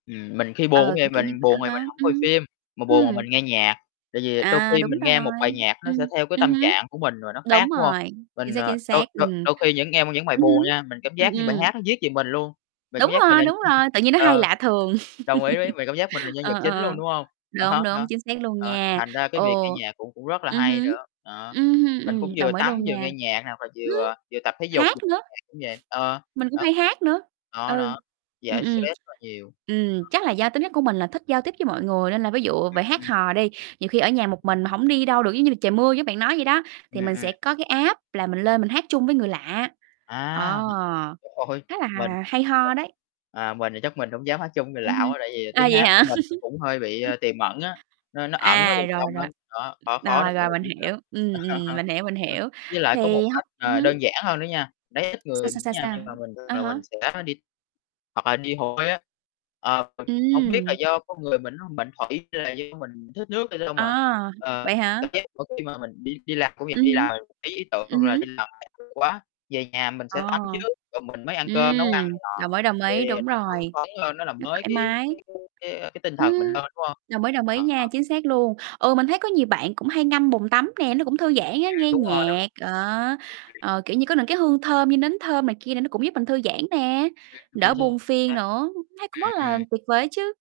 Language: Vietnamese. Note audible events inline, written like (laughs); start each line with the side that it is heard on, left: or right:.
left: Ừm, mình khi buồn cũng
right: Ờ,
left: vậy,
right: cũng kiểu như
left: mình
right: vậy
left: buồn thì
right: á
left: mình
right: hả?
left: hổng
right: Ừm
left: coi
right: hứm.
left: phim, mà buồn
right: Ừm.
left: mình nghe nhạc. Tại vì đôi
right: À,
left: khi
right: đúng
left: mình nghe một
right: rồi.
left: bài nhạc nó
right: Ừm,
left: sẽ theo cái
right: ừm
left: tâm
right: hứm.
left: trạng của mình và nó
right: Đúng
left: khác, đúng không?
right: rồi, chính
left: Mình,
right: xác,
left: ờ
right: chính
left: đôi
right: xác.
left: đôi
right: Ừm.
left: đôi khi những nghe những bài
right: Ừm hứm,
left: buồn nha, mình cảm
right: ừm,
left: giác như bài
right: ừm.
left: hát nó viết về mình luôn, mình cảm
right: Đúng
left: giác mình
right: rồi,
left: là,
right: đúng rồi,
left: (chuckles)
right: tự nhiên nó hay
left: ờ,
right: lạ thường.
left: đồng ý ví vì cảm giác mình là
right: (laughs)
left: nhân
right: Ờ,
left: vật
right: ờ,
left: chính luôn,
right: ờ.
left: đúng hông?
right: Đúng,
left: Đó,
right: đúng,
left: đó,
right: chính xác luôn
left: đó,
right: nha.
left: thành ra cái việc nghe
right: Ồ,
left: nhạc cũng cũng rất là
right: ừm
left: hay
right: hứm.
left: nữa, đó.
right: Ừm hưm,
left: Mình cũng
right: ừm,
left: vừa
right: đồng ý
left: tắm
right: luôn
left: vừa
right: nha.
left: nghe nhạc hoặc là
right: Ừm,
left: vừa vừa tập thể dục
right: hát
left: (unintelligible)
right: nữa.
left: cũng vậy. Ờ,
right: Mình cũng
left: đó,
right: hay
left: mình
right: hát nữa.
left: đó,
right: Ừ.
left: đó,
right: Ừm,
left: giải
right: ừm.
left: stress rất nhiều.
right: Ừm, chắc là
left: (unintelligible)
right: do tính chất của mình là thích giao tiếp với mọi người nên là ví dụ về hát
left: (unintelligible)
right: hò đi, nhiều khi ở nhà một mình mà hổng đi đâu được, giống như là trời mưa giống bạn nói vậy đó,
left: Ừm,
right: thì mình
left: ừm.
right: sẽ có cái app là mình lên mình hát chung với người lạ,
left: À,
right: đó.
left: (unintelligible) thôi,
right: Khá là
left: mình,
right: hà hay
left: mình
right: ho đấy.
left: à, mình thì chắc mình hổng dám hát chung người
right: Ừm
left: lạ
right: hưm,
left: quá tại vì
right: à,
left: tiếng
right: vậy
left: hát của
right: hả?
left: mình nó cũng hơi bị, ơ,
right: (laughs)
left: tiềm ẩn á, nó nó ẩn ở
right: À,
left: bên
right: rồi,
left: trong
right: rồi.
left: lắm, đó, khó khó để
right: Rồi,
left: mà mọi
right: rồi,
left: người
right: mình
left: biết lắm.
right: hiểu. Ừm, ừm,
left: (laughs)
right: mình hiểu, mình hiểu.
left: Với lại có
right: Thì
left: một
right: hông
left: cách,
right: ừm
left: ờ, đơn
right: hứm.
left: giản hơn nữa nha, đấy ít
right: Sao?
left: người
right: Sao? Sao?
left: nha
right: Sao?
left: nhưng mà mình
right: À
left: là mình
right: há.
left: sẽ đi hoặc là đi hồ bơi á. Ờ, mình cũng hổng biết là
right: Ừm.
left: do con người mình nó mệnh thủy hay là do mình thích nước, nói chung là,
right: À,
left: ờ,
right: vậy hả?
left: cảm giác mỗi khi mà mình đi đi làm công việc
right: Ừm
left: đi
right: hứm,
left: làm bí ý tưởng
right: ừm
left: hoặc là
right: hứm.
left: đi làm (unintelligible) quá, về nhà mình
right: À.
left: sẽ tắm trước rồi mình mới ăn cơm, nấu ăn
right: Ừm.
left: này nọ
right: Đồng ý, đồng ý,
left: thì
right: đúng
left: nó hưng
right: rồi.
left: phấn lên, nó làm
right: Nó
left: mới
right: thoải
left: cái
right: mái.
left: cái cái cái tinh thần mình
right: Ừm,
left: lên, đúng không?
right: đồng ý, đồng ý nha,
left: (unintelligible)
right: chính xác luôn. Ừ, mình thấy có nhiều bạn cũng hay ngâm bồn tắm nè, nó cũng thư giãn á,
left: A,
right: nghe
left: đúng rồi.
right: nhạc, ờ,
left: (unintelligible)
right: ờ, kiểu như có những cái hương thơm như nến thơm này kia nè nó cũng giúp mình thư giãn nè, đỡ buồn
left: (unintelligible)
right: phiền nữa, thấy cũng rất
left: Ừm,
right: là
left: ừm.
right: tuyệt vời á chứ.